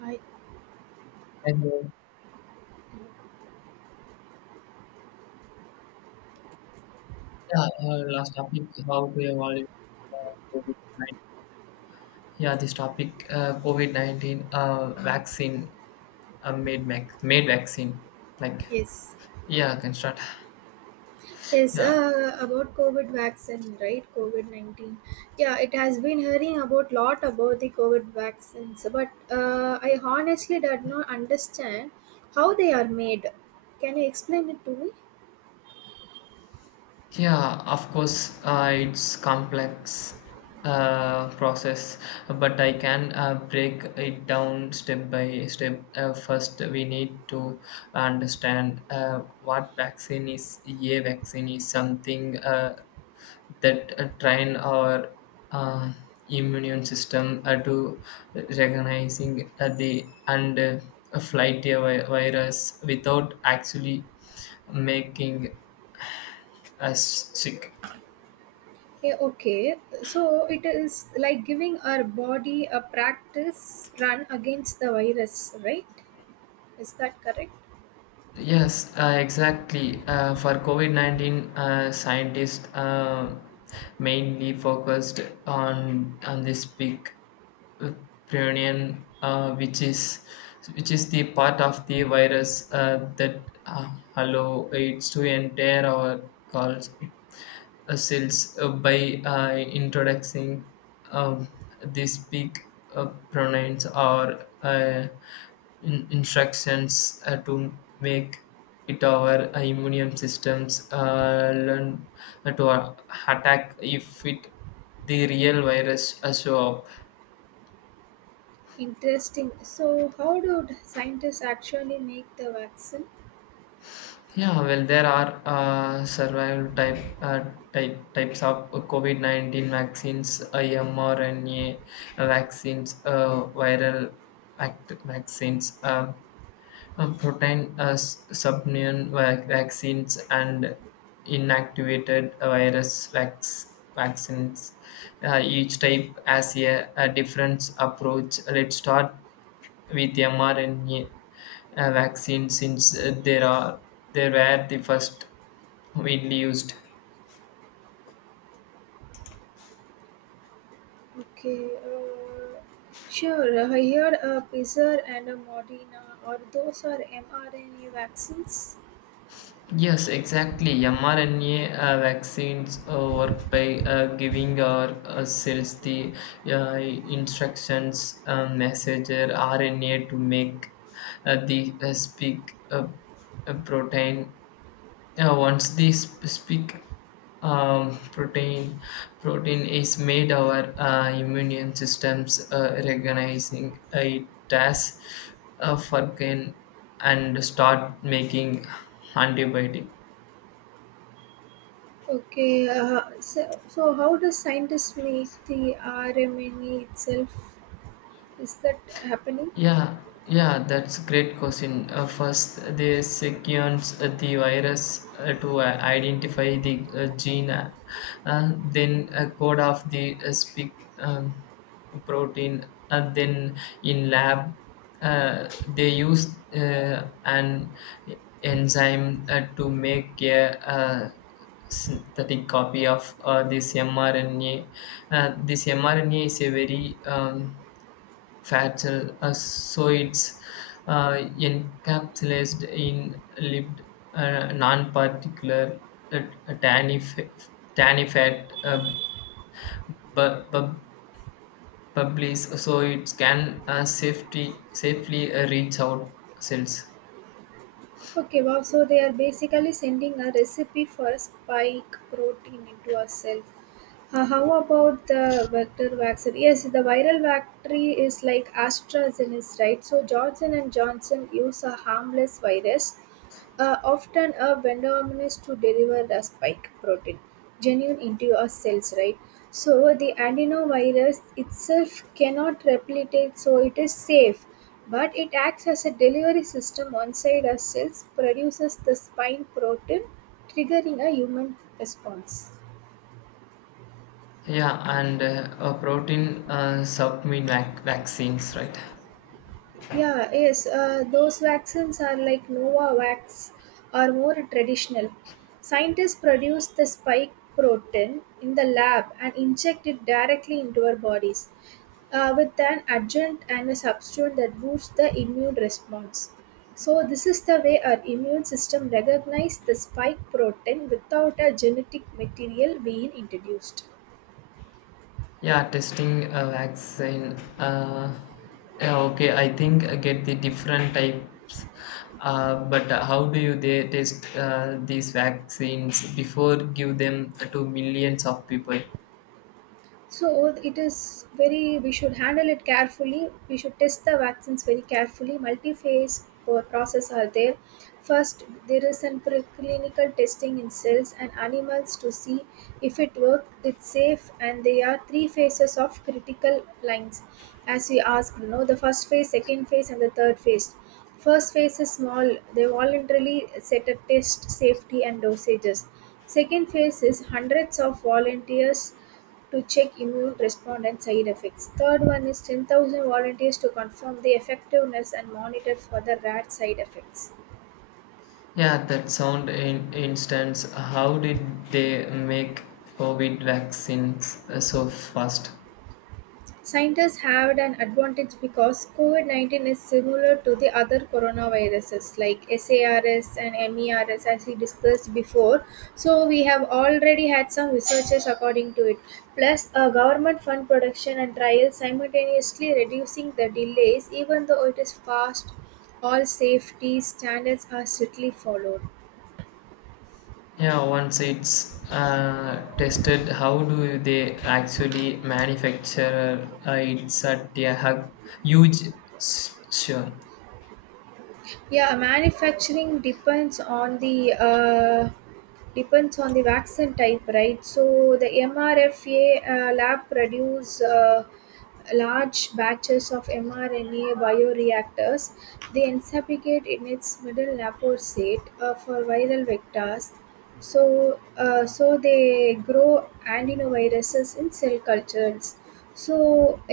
Hi. And yeah, last topic, how to evaluate COVID-19. Yeah, this topic, COVID-19 vaccine, made vaccine, like, Yes. yeah, I can start. Yes, Yeah, about COVID vaccine, right? COVID-19. Yeah, it has been hearing about lot about the COVID vaccines, but I honestly did not understand how they are made. Can you explain it to me? yeah, of course, it's complex, process, but I can break it down step by step. First, we need to understand what vaccine is. A vaccine is something, that train our uh, immune system to recognizing the and a flight virus without actually making us sick. Yeah, okay. So it is like giving our body a practice run against the virus, right? Is that correct? Yes, exactly. For COVID COVID-19, scientists mainly focused on this peak, uh, prion, which is the part of the virus that allow it to enter our calls cells by introducing, um, these big, pronouns, or instructions to make it our immune systems learn to attack if it the real virus show up. Interesting. So how do the scientists actually make the vaccine? Yeah, well, there are survival type, types of COVID-19 vaccines, mRNA vaccines, viral vaccines, protein subunit vaccines, and inactivated virus vaccines. Each type has a different approach. Let's start with mRNA vaccines, since there are they were the first widely used. Okay, sure. I heard a Pfizer and a Moderna, or those are mRNA vaccines. Yes, exactly. mRNA vaccines work by giving our cells the instructions, messenger RNA, to make the spike, protein. Yeah, once the specific, um, protein protein is made, our immune systems recognizing it as a fucking and start making antibiotic. Okay, so how does scientists make the RMNA itself? Is that happening? Yeah, yeah, that's a great question. First, they sequence the virus to identify the gene, then code of the spike, protein. Then in lab, they use an enzyme to make a synthetic copy of this mRNA. This mRNA is a very, fat cell ascoids, uh, encapsulated in lipid, non-particular, uh, tanny, fa- tanny fat, bu- bu- bubbles, so it can safely reach out cells. Okay, wow. So they are basically sending a recipe for a spike protein into our cell. How about the vector vaccine? Yes, the viral vector is like AstraZeneca, right? So Johnson and Johnson use a harmless virus often a vendorman is to deliver the spike protein genuine into your cells, right? So the adenovirus itself cannot replicate, so it is safe, but it acts as a delivery system inside our cells, produces the spike protein, triggering a human response. Yeah, and protein submit vaccines, right? Yeah, yes, those vaccines are like Novavax are more traditional. Scientists produce the spike protein in the lab and inject it directly into our bodies with an adjuvant and a substituent that boosts the immune response. So, this is the way our immune system recognizes the spike protein without a genetic material being introduced. Yeah, testing a vaccine. Yeah, okay, I think I get the different types. But how do you they test these vaccines before give them to millions of people? So it is very, we should handle it carefully. We should test the vaccines very carefully. Multi phase process are there. First, there is an preclinical testing in cells and animals to see if it works, it's safe, and there are three phases of critical lines. As we asked, no, the first phase, second phase, and the third phase. First phase is small, they voluntarily set a test safety and dosages. Second phase is hundreds of volunteers to check immune response and side effects. Third one is 10,000 volunteers to confirm the effectiveness and monitor for the rat side effects. Yeah, that sound in instance. How did they make COVID vaccines so fast? Scientists have an advantage because COVID 19 is similar to the other coronaviruses like SARS and MERS, as we discussed before. So, we have already had some researchers according to it. Plus, government fund production and trials simultaneously reducing the delays, even though it is fast, all safety standards are strictly followed. Yeah, once it's tested, how do they actually manufacture it's at a huge sure. Yeah, manufacturing depends on the vaccine type, right? So the MRFA lab produce large batches of mRNA bioreactors. They encapsulate in its middle naposate for viral vectors so they grow antinoviruses in cell cultures so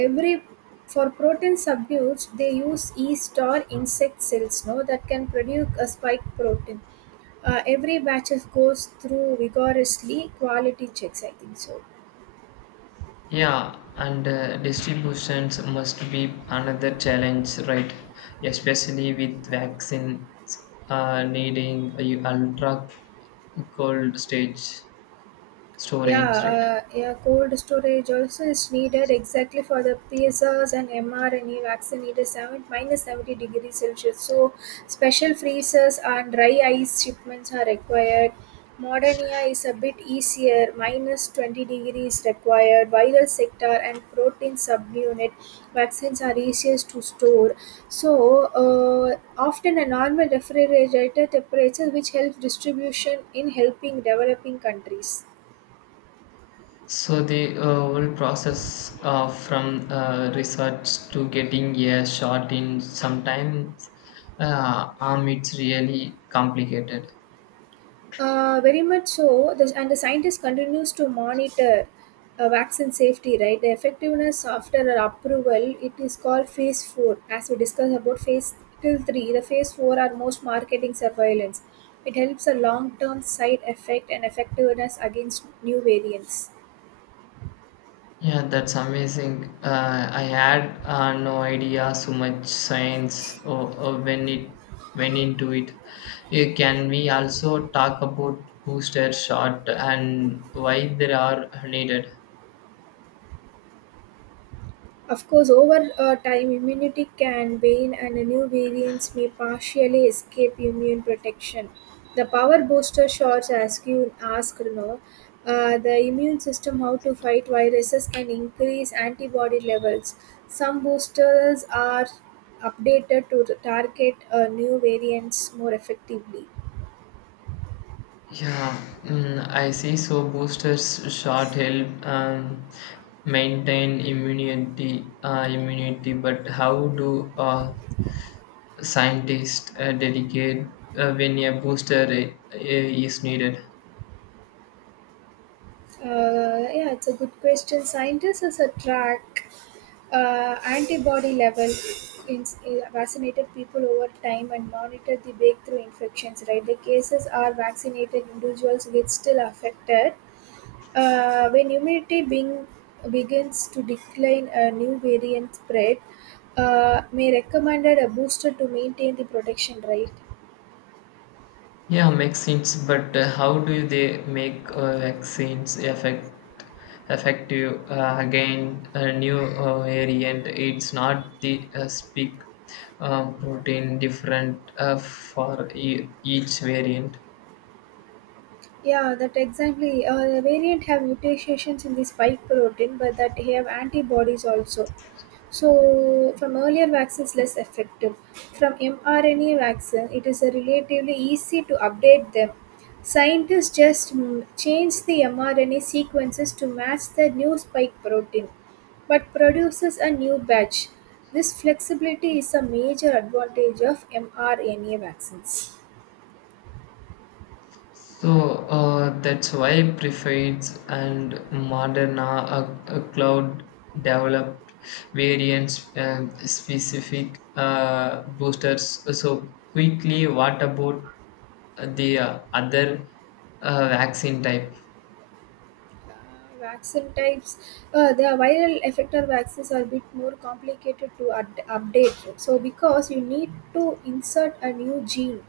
every for protein subdues they use yeast or insect cells no that can produce a spike protein every batches goes through rigorously quality checks I think so. Yeah, and distributions must be another challenge, right? Especially with vaccines needing a ultra cold stage Yeah, storage, right? yeah, cold storage also is needed exactly for the PSRs and mRNA vaccine. It is 7, minus 70 degrees Celsius. So, special freezers and dry ice shipments are required. Modernia is a bit easier, minus 20 ° required. Viral sector and protein subunit vaccines are easiest to store. So, uh, often a normal refrigerator temperature which helps distribution in helping developing countries. So the whole process, from research to getting a shot in sometimes, it's really complicated. Very much so. The scientist continues to monitor vaccine safety, right? The effectiveness after an approval, it is called phase 4. As we discussed about phase till three, the phase 4 are most marketing surveillance. It helps a long-term side effect and effectiveness against new variants. Yeah, that's amazing. I had no idea so much science, or when it went into it. Can we also talk about booster shot and why they are needed? Of course, over time, immunity can wane and new variants may partially escape immune protection. The power booster shots, as you asked, no, the immune system how to fight viruses can increase antibody levels. Some boosters are updated to target new variants more effectively. Yeah, mm, I see. So boosters shot help, maintain immunity. But how do scientists dedicate when a booster is needed? Yeah, it's a good question. Scientists as a track antibody level in vaccinated people over time and monitor the breakthrough infections. Right, the cases are vaccinated individuals get still affected. When immunity being begins to decline, a new variant spread may recommended a booster to maintain the protection. Right. Yeah, makes sense. But how do they make vaccines effective again a new variant? It's not the speak, protein different for each variant. Yeah, that exactly. The variant have mutations in the spike protein, but that they have antibodies also. So from earlier vaccines, less effective. From mRNA vaccine, it is a relatively easy to update them. Scientists just change the mRNA sequences to match the new spike protein, but produces a new batch. This flexibility is a major advantage of mRNA vaccines. So that's why prefades and modern are cloud developed variants, specific boosters. So quickly, what about the other vaccine type? Uh, vaccine types the viral effector vaccines are a bit more complicated to update so because you need to insert a new gene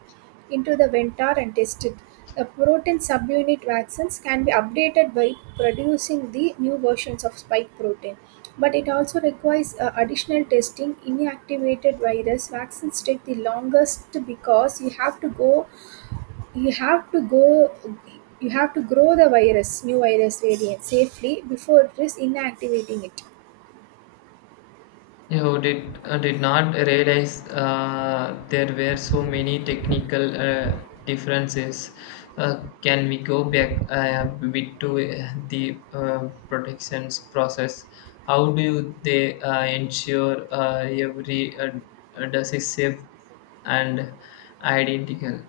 into the ventar and test it. The protein subunit vaccines can be updated by producing the new versions of spike protein, but it also requires additional testing. Inactivated virus vaccines take the longest because you have to go you have to grow the virus new virus variant safely before it is inactivating it. You did not realize there were so many technical differences. Can we go back a bit to the protections process? How do they ensure every does is safe and identical?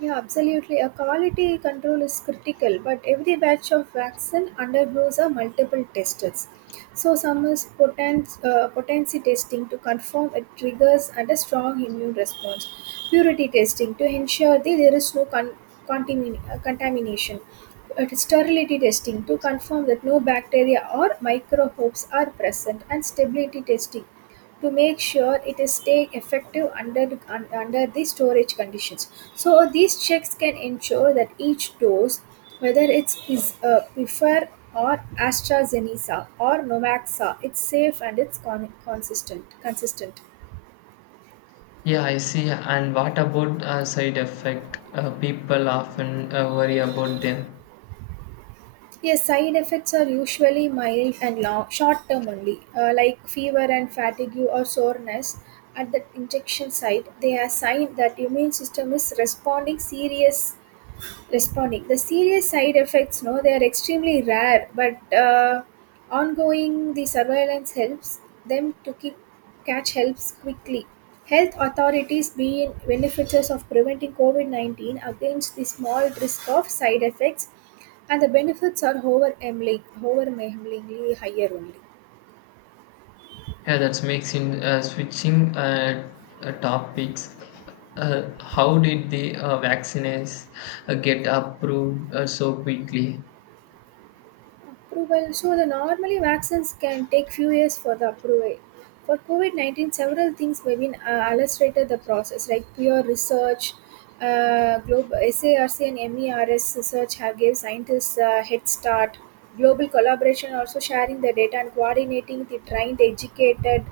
Yeah, absolutely. A quality control is critical, but every batch of vaccine undergoes a multiple tests. So some is potency testing to confirm it triggers and a strong immune response. Purity testing to ensure that there is no contamination. Sterility testing to confirm that no bacteria or microbes are present. And stability testing to make sure it is staying effective under the storage conditions. So these checks can ensure that each dose, whether it's is prefer or AstraZeneca or Novaxa, it's safe and it's consistent. Consistent. Yeah, I see. And what about side effect? People often worry about them. Yes, side effects are usually mild and long, short term only, like fever and fatigue or soreness at the injection site. They are sign that immune system is responding serious responding. The serious side effects, no, they are extremely rare, but ongoing the surveillance helps them to keep catch helps quickly. Health authorities being benefiters of preventing COVID 19 against the small risk of side effects, and the benefits are over overwhelmingly higher only. Yeah, that makes in, switching topics. How did the vaccines get approved so quickly? Approval. So the normally vaccines can take few years for the approval. For COVID 19, several things may be illustrated the process, like pure research, global SARC and MERS research have gave scientists a head start. Global collaboration also sharing the data and coordinating the trained, educated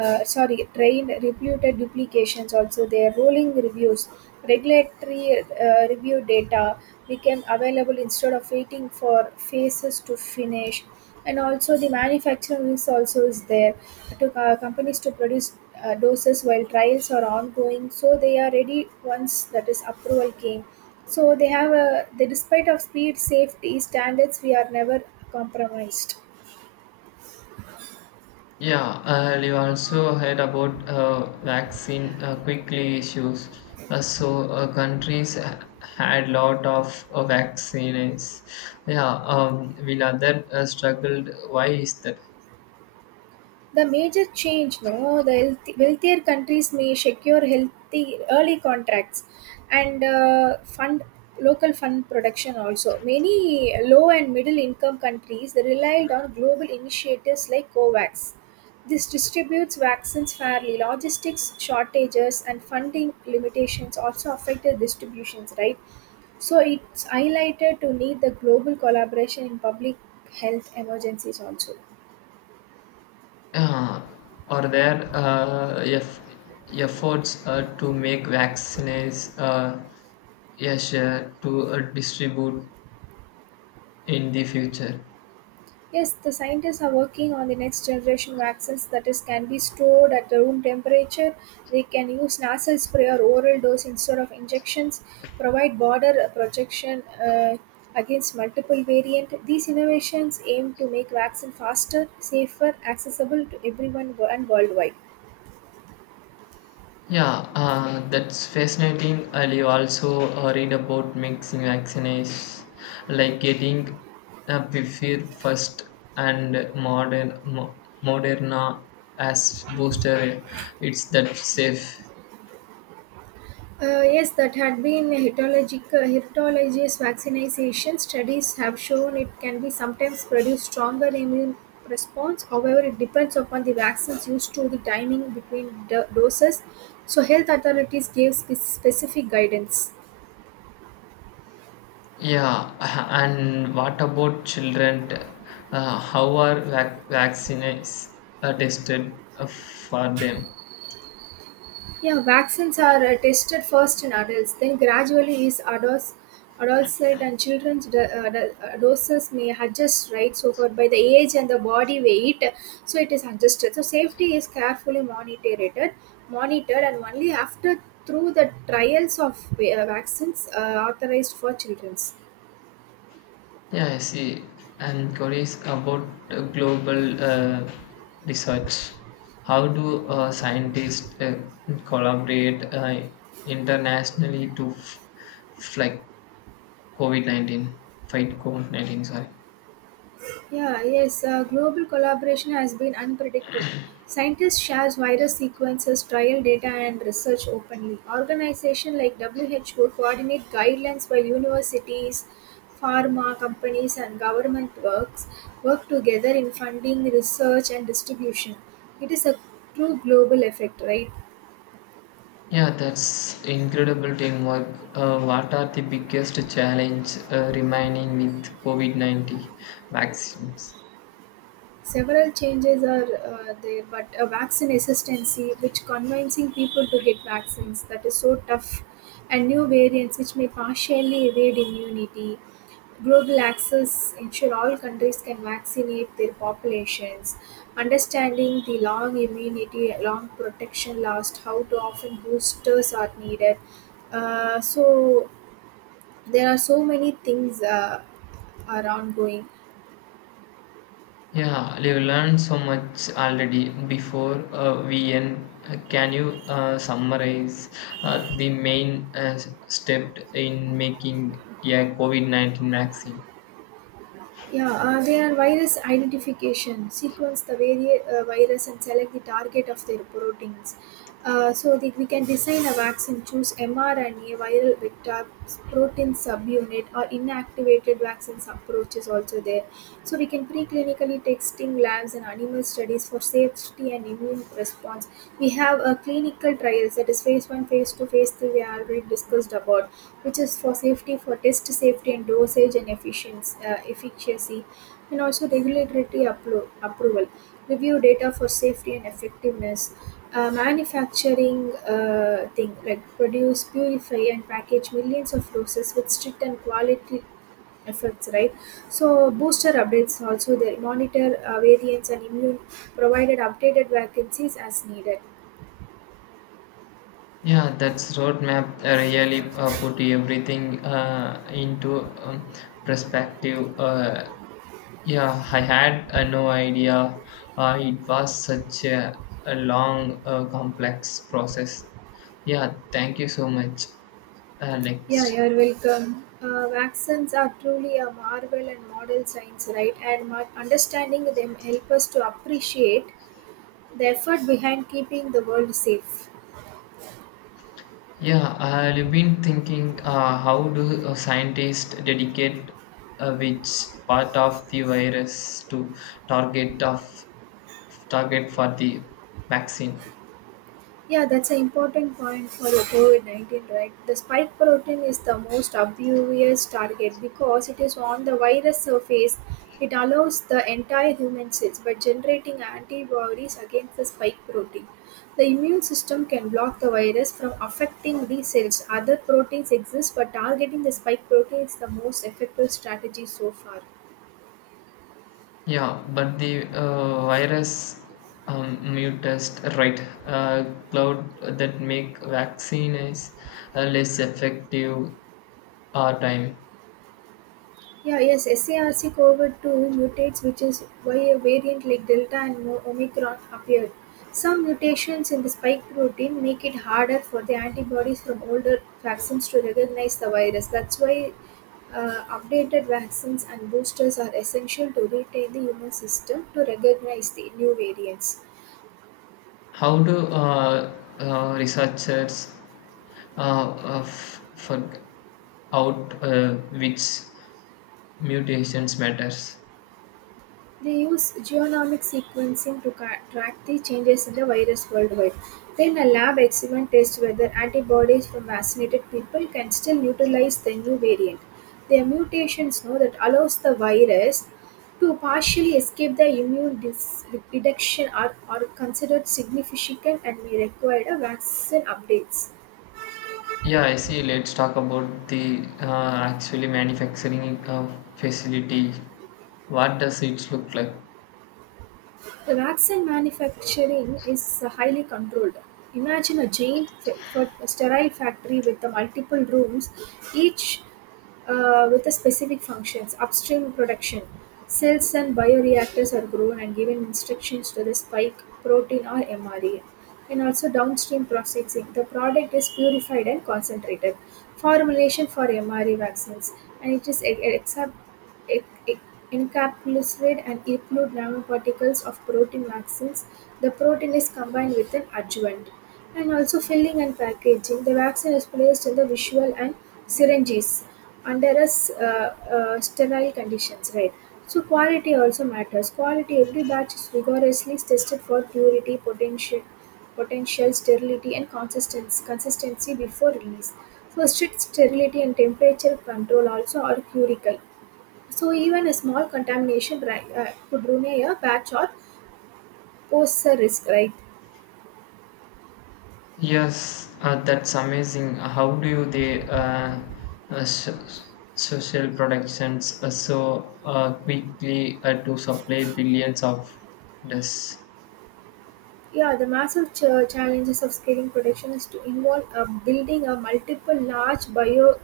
sorry, trained reputed duplications also their rolling reviews. Regulatory review data became available instead of waiting for phases to finish. And also the manufacturing risk also is there to companies to produce doses while trials are ongoing. So they are ready once that is approval came. So they have a the despite of speed safety standards we are never compromised. Yeah, you also heard about vaccine quickly issues. So countries had lot of vaccines. Yeah, will other struggled. Why is that? The major change, no, the healthy, wealthier countries may secure healthy early contracts and fund local fund production also. Many low and middle income countries relied on global initiatives like COVAX. This distributes vaccines fairly. Logistics shortages and funding limitations also affected distributions, right? So it's highlighted to need the global collaboration in public health emergencies also. Uh, are there efforts to make vaccines easier to distribute in the future? Yes, the scientists are working on the next generation vaccines that is can be stored at the room temperature. They can use nasal spray or oral dose instead of injections, provide border protection uh, against multiple variant. These innovations aim to make vaccine faster, safer, accessible to everyone and worldwide. Yeah, that's fascinating. And you also read about mixing vaccines, like getting Pfizer first and Moderna as booster. It's that safe. Yes, that had been heterological heterologous vaccination studies have shown it can be sometimes produce stronger immune response. However, it depends upon the vaccines used to the timing between doses. So, health authorities gave specific guidance. Yeah, and what about children? How are vaccines are tested for them? Yeah, vaccines are tested first in adults, then gradually is adults, adolescent and children's doses may adjust, right? So for by the age and the body weight, so it is adjusted. So safety is carefully monitored, and only after through the trials of vaccines authorized for children's. Yeah, I see. And queries about global research. How do scientists collaborate internationally to like COVID-19, fight COVID-19, sorry? Yeah, yes, global collaboration has been unpredicted. Scientists share virus sequences, trial data, and research openly. Organizations like WHO coordinate guidelines while universities, pharma companies, and government work together in funding, research, and distribution. It is a true global effect, right? Yeah, that's incredible teamwork. What are the biggest challenge remaining with COVID-19 vaccines? Several changes are there, but a vaccine hesitancy, which convincing people to get vaccines, that is so tough, and new variants which may partially evade immunity. Global access ensure all countries can vaccinate their populations. Understanding the long immunity, long protection last, how to often boosters are needed. So there are so many things are ongoing. Yeah, we've learned so much already before we end. Can you summarize the main step in making a COVID-19 vaccine? Yeah, they are virus identification. Sequence the virus and select the target of their proteins. So that we can design a vaccine, choose mRNA, viral vector, protein subunit, or inactivated vaccines approach is also there. So we can preclinically testing labs and animal studies for safety and immune response. We have a clinical trials that is phase 1, phase 2, phase 3. We already discussed about which is for safety for test safety and dosage and efficacy, and also regulatory approval, review data for safety and effectiveness, manufacturing thing like produce, purify, and package millions of doses with strict and quality efforts, right? So booster updates also, they monitor variants and immune, provided updated vacancies as needed. Yeah, that's roadmap, really put everything into, perspective. Yeah, I had no idea it was such a long, complex process. Yeah, thank you so much. Yeah, Next. you're welcome. Vaccines are truly a marvel and model science, right? And my understanding them help us to appreciate the effort behind keeping the world safe. Yeah, I've been thinking, how do scientists dedicate which part of the virus to target of target for the vaccine? Yeah, that's an important point for the COVID 19, right? The spike protein is the most obvious target because it is on the virus surface. It allows the entire human cells by generating antibodies against the spike protein. The immune system can block the virus from affecting these cells. Other proteins exist, but targeting the spike protein is the most effective strategy so far. Yeah, but the virus, mute, right? Cloud that make vaccine is less effective or time. Yeah, yes, SARC COVID-2 mutates, which is why a variant like Delta and Omicron appeared. Some mutations in the spike protein make it harder for the antibodies from older vaccines to recognize the virus. That's why updated vaccines and boosters are essential to retain the immune system to recognize the new variants. How do researchers uh, figure out which mutations matters? They use genomic sequencing to track the changes in the virus worldwide. Then, a lab experiment tests whether antibodies from vaccinated people can still neutralize the new variant. Their mutations know that allows the virus to partially escape the immune detection are considered significant and may require a vaccine updates. Yeah, I see. Let's talk about the actually manufacturing facility. What does it look like? The Vaccine manufacturing is highly controlled. Imagine a giant sterile factory with the multiple rooms, each with a specific functions. Upstream production, cells and bioreactors are grown and given instructions to the spike protein or mRNA. And also downstream processing, the product is purified and concentrated. Formulation for mRNA vaccines, and it is accept it it encapsulates and include nanoparticles of protein vaccines; the protein is combined with an adjuvant. And also filling and packaging. The vaccine is placed in the visual and syringes under sterile conditions, right? So quality also matters. Quality, every batch is rigorously tested for potential sterility, and consistency before release. So strict sterility and temperature control also are critical. So even a small contamination, right, could ruin a batch or pose a risk, right? Yes, that's amazing. How do they uh, so, social productions so quickly to supply billions of this? Yeah, the massive challenges of scaling production is to involve building a multiple large bio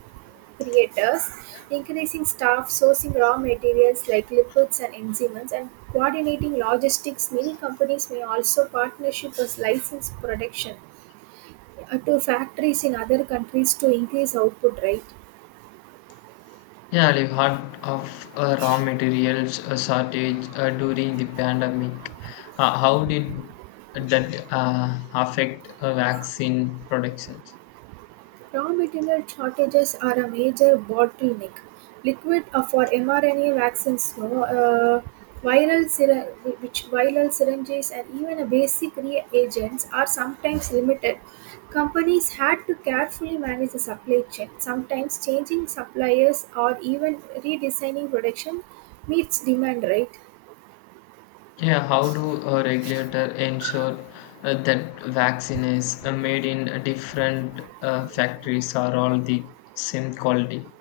creators, increasing staff, sourcing raw materials like lipids and enzymes, and coordinating logistics. Many companies may also partnership as license production to factories in other countries to increase output, right? Yeah, the heart of raw materials shortage during the pandemic. How did that affect vaccine production? Raw material shortages are a major bottleneck. Liquid for mRNA vaccines, no, viral syr- which viral syringes and even a basic reagents are sometimes limited. Companies had to carefully manage the supply chain, sometimes changing suppliers or even redesigning production meets demand, right? Yeah, how do a regulator ensure that vaccine is made in different factories are all the same quality?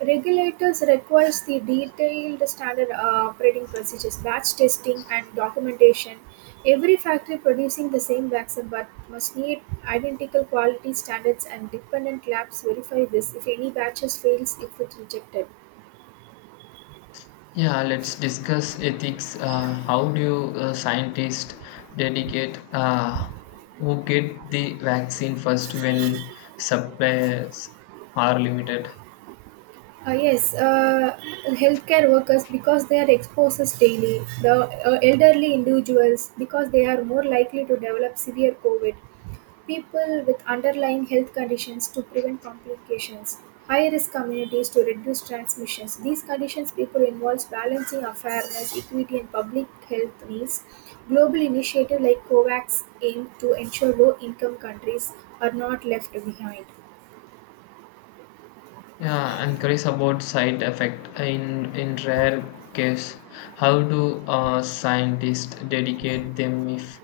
Regulators requires the detailed standard operating procedures, batch testing and documentation. Every factory producing the same vaccine but must meet identical quality standards and dependent labs verify this. If any batches fails, it is rejected. Yeah, let's discuss ethics. How do scientists dedicate who get the vaccine first when suppliers are limited? Uh, yes, uh, Healthcare workers because they are exposed daily. The elderly individuals because they are more likely to develop severe COVID. People with underlying health conditions to prevent complications, high risk communities to reduce transmissions. These conditions people involves balancing fairness, equity, and public health needs. Global initiative like COVAX aim to ensure low income countries are not left behind. Yeah, I'm curious about side effect. In rare case, how do scientists dedicate them if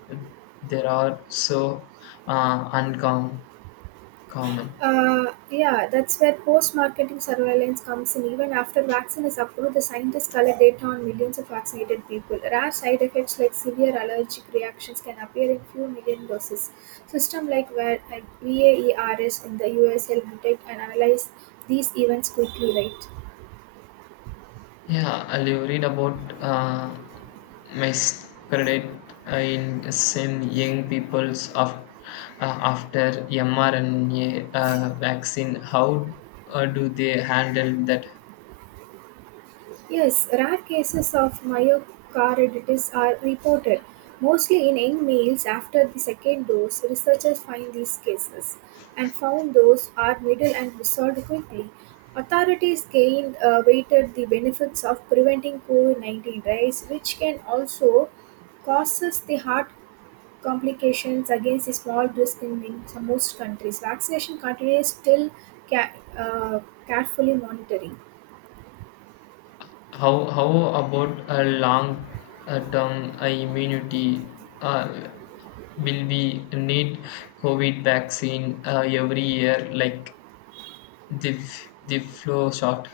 there are so uncommon? Yeah, that's where post marketing surveillance comes in. Even after vaccine is approved, the scientists collect data on millions of vaccinated people. Rare side effects like severe allergic reactions can appear in few million doses. System like where like VAERS in the US help detect and analyze these events quickly, right? Yeah, I will read about miscredit in some young people's after mRNA vaccine. How do they handle that? Yes, rare cases of myocarditis are reported, mostly in young males after the second dose. Researchers find these cases and found those are middle and resolved quickly. Authorities gained weighted the benefits of preventing COVID 19 rise, which can also causes the heart complications against the small risk in many- some most countries. Vaccination continues still ca- uh, carefully monitoring. How about a long term immunity? Uh, will we need COVID vaccine every year, like the flu shot?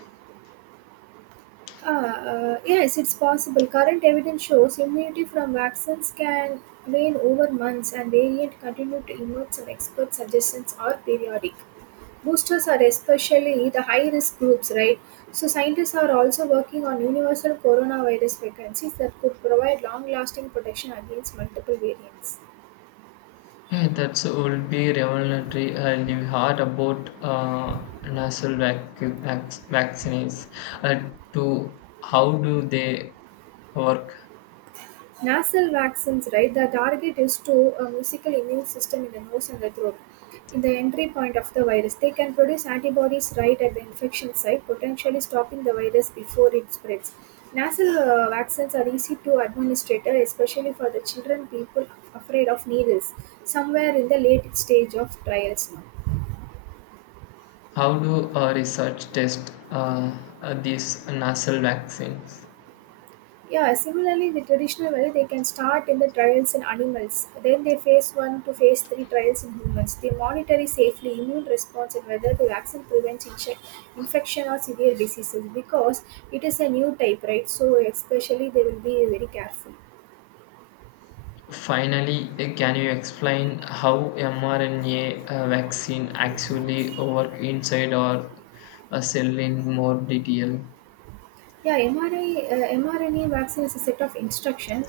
Yes, it's possible. Current evidence shows immunity from vaccines can wane over months and variants continue to emerge. Some expert suggestions are periodic. Boosters are especially the high risk groups, right? So, scientists are also working on universal coronavirus vaccines that could provide long lasting protection against multiple variants. Yeah, that will be revolutionary. And you heard about nasal vaccines. Uh, to How do they work? Nasal vaccines, right? The target is to a musical immune system in the nose and the throat. In the entry point of the virus, they can produce antibodies right at the infection site, potentially stopping the virus before it spreads. Nasal vaccines are easy to administer, especially for the children people afraid of needles, somewhere in the late stage of trials now. How do research test these nasal vaccines? Yeah, similarly, the traditional way they can start in the trials in animals, then they phase one to phase three trials in humans. They monitor safely immune response and whether the vaccine prevents infection or severe diseases because it is a new type, right? So, especially they will be very careful. Finally, can you explain how mRNA vaccine actually work inside our cell in more detail? mRNA vaccine is a set of instruction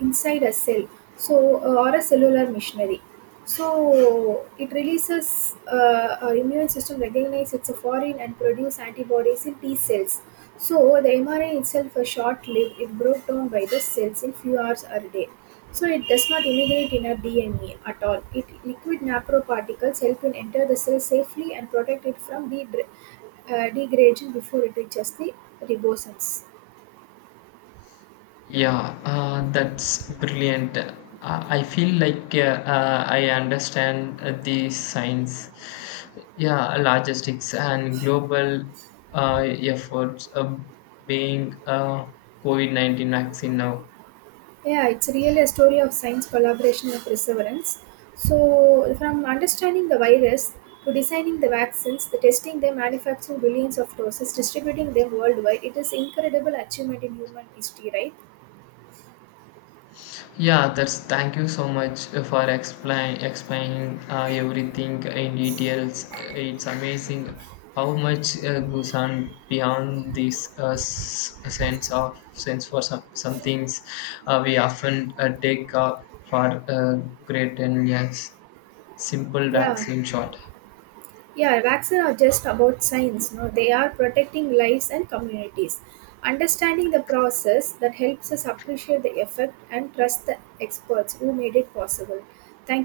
inside a cell, so or a cellular machinery. So it releases our immune system recognize it's a foreign and produce antibodies in T cells. So the mRNA itself a short lived. It broke down by the cells in few hours or a day. So it does not immigrate in our DNA at all. It liquid naproparticles help it enter the cell safely and protect it from degradation before it reaches the ribosomes. Yeah, that's brilliant. I feel like I understand the science, yeah, logistics and global efforts of being a COVID-19 vaccine now. Yeah, it's really a story of science collaboration and perseverance. So from understanding the virus to designing the vaccines, the testing them, manufacturing billions of doses, distributing them worldwide, it is incredible achievement in human history, right? Yeah, that's thank you so much for explaining everything in details. It's amazing how much goes on beyond this sense of sense for some things we often take for great and yes, simple Yeah, vaccine shot. Yeah, vaccines are just about science. No, they are protecting lives and communities. Understanding the process that helps us appreciate the effect and trust the experts who made it possible. Thank you.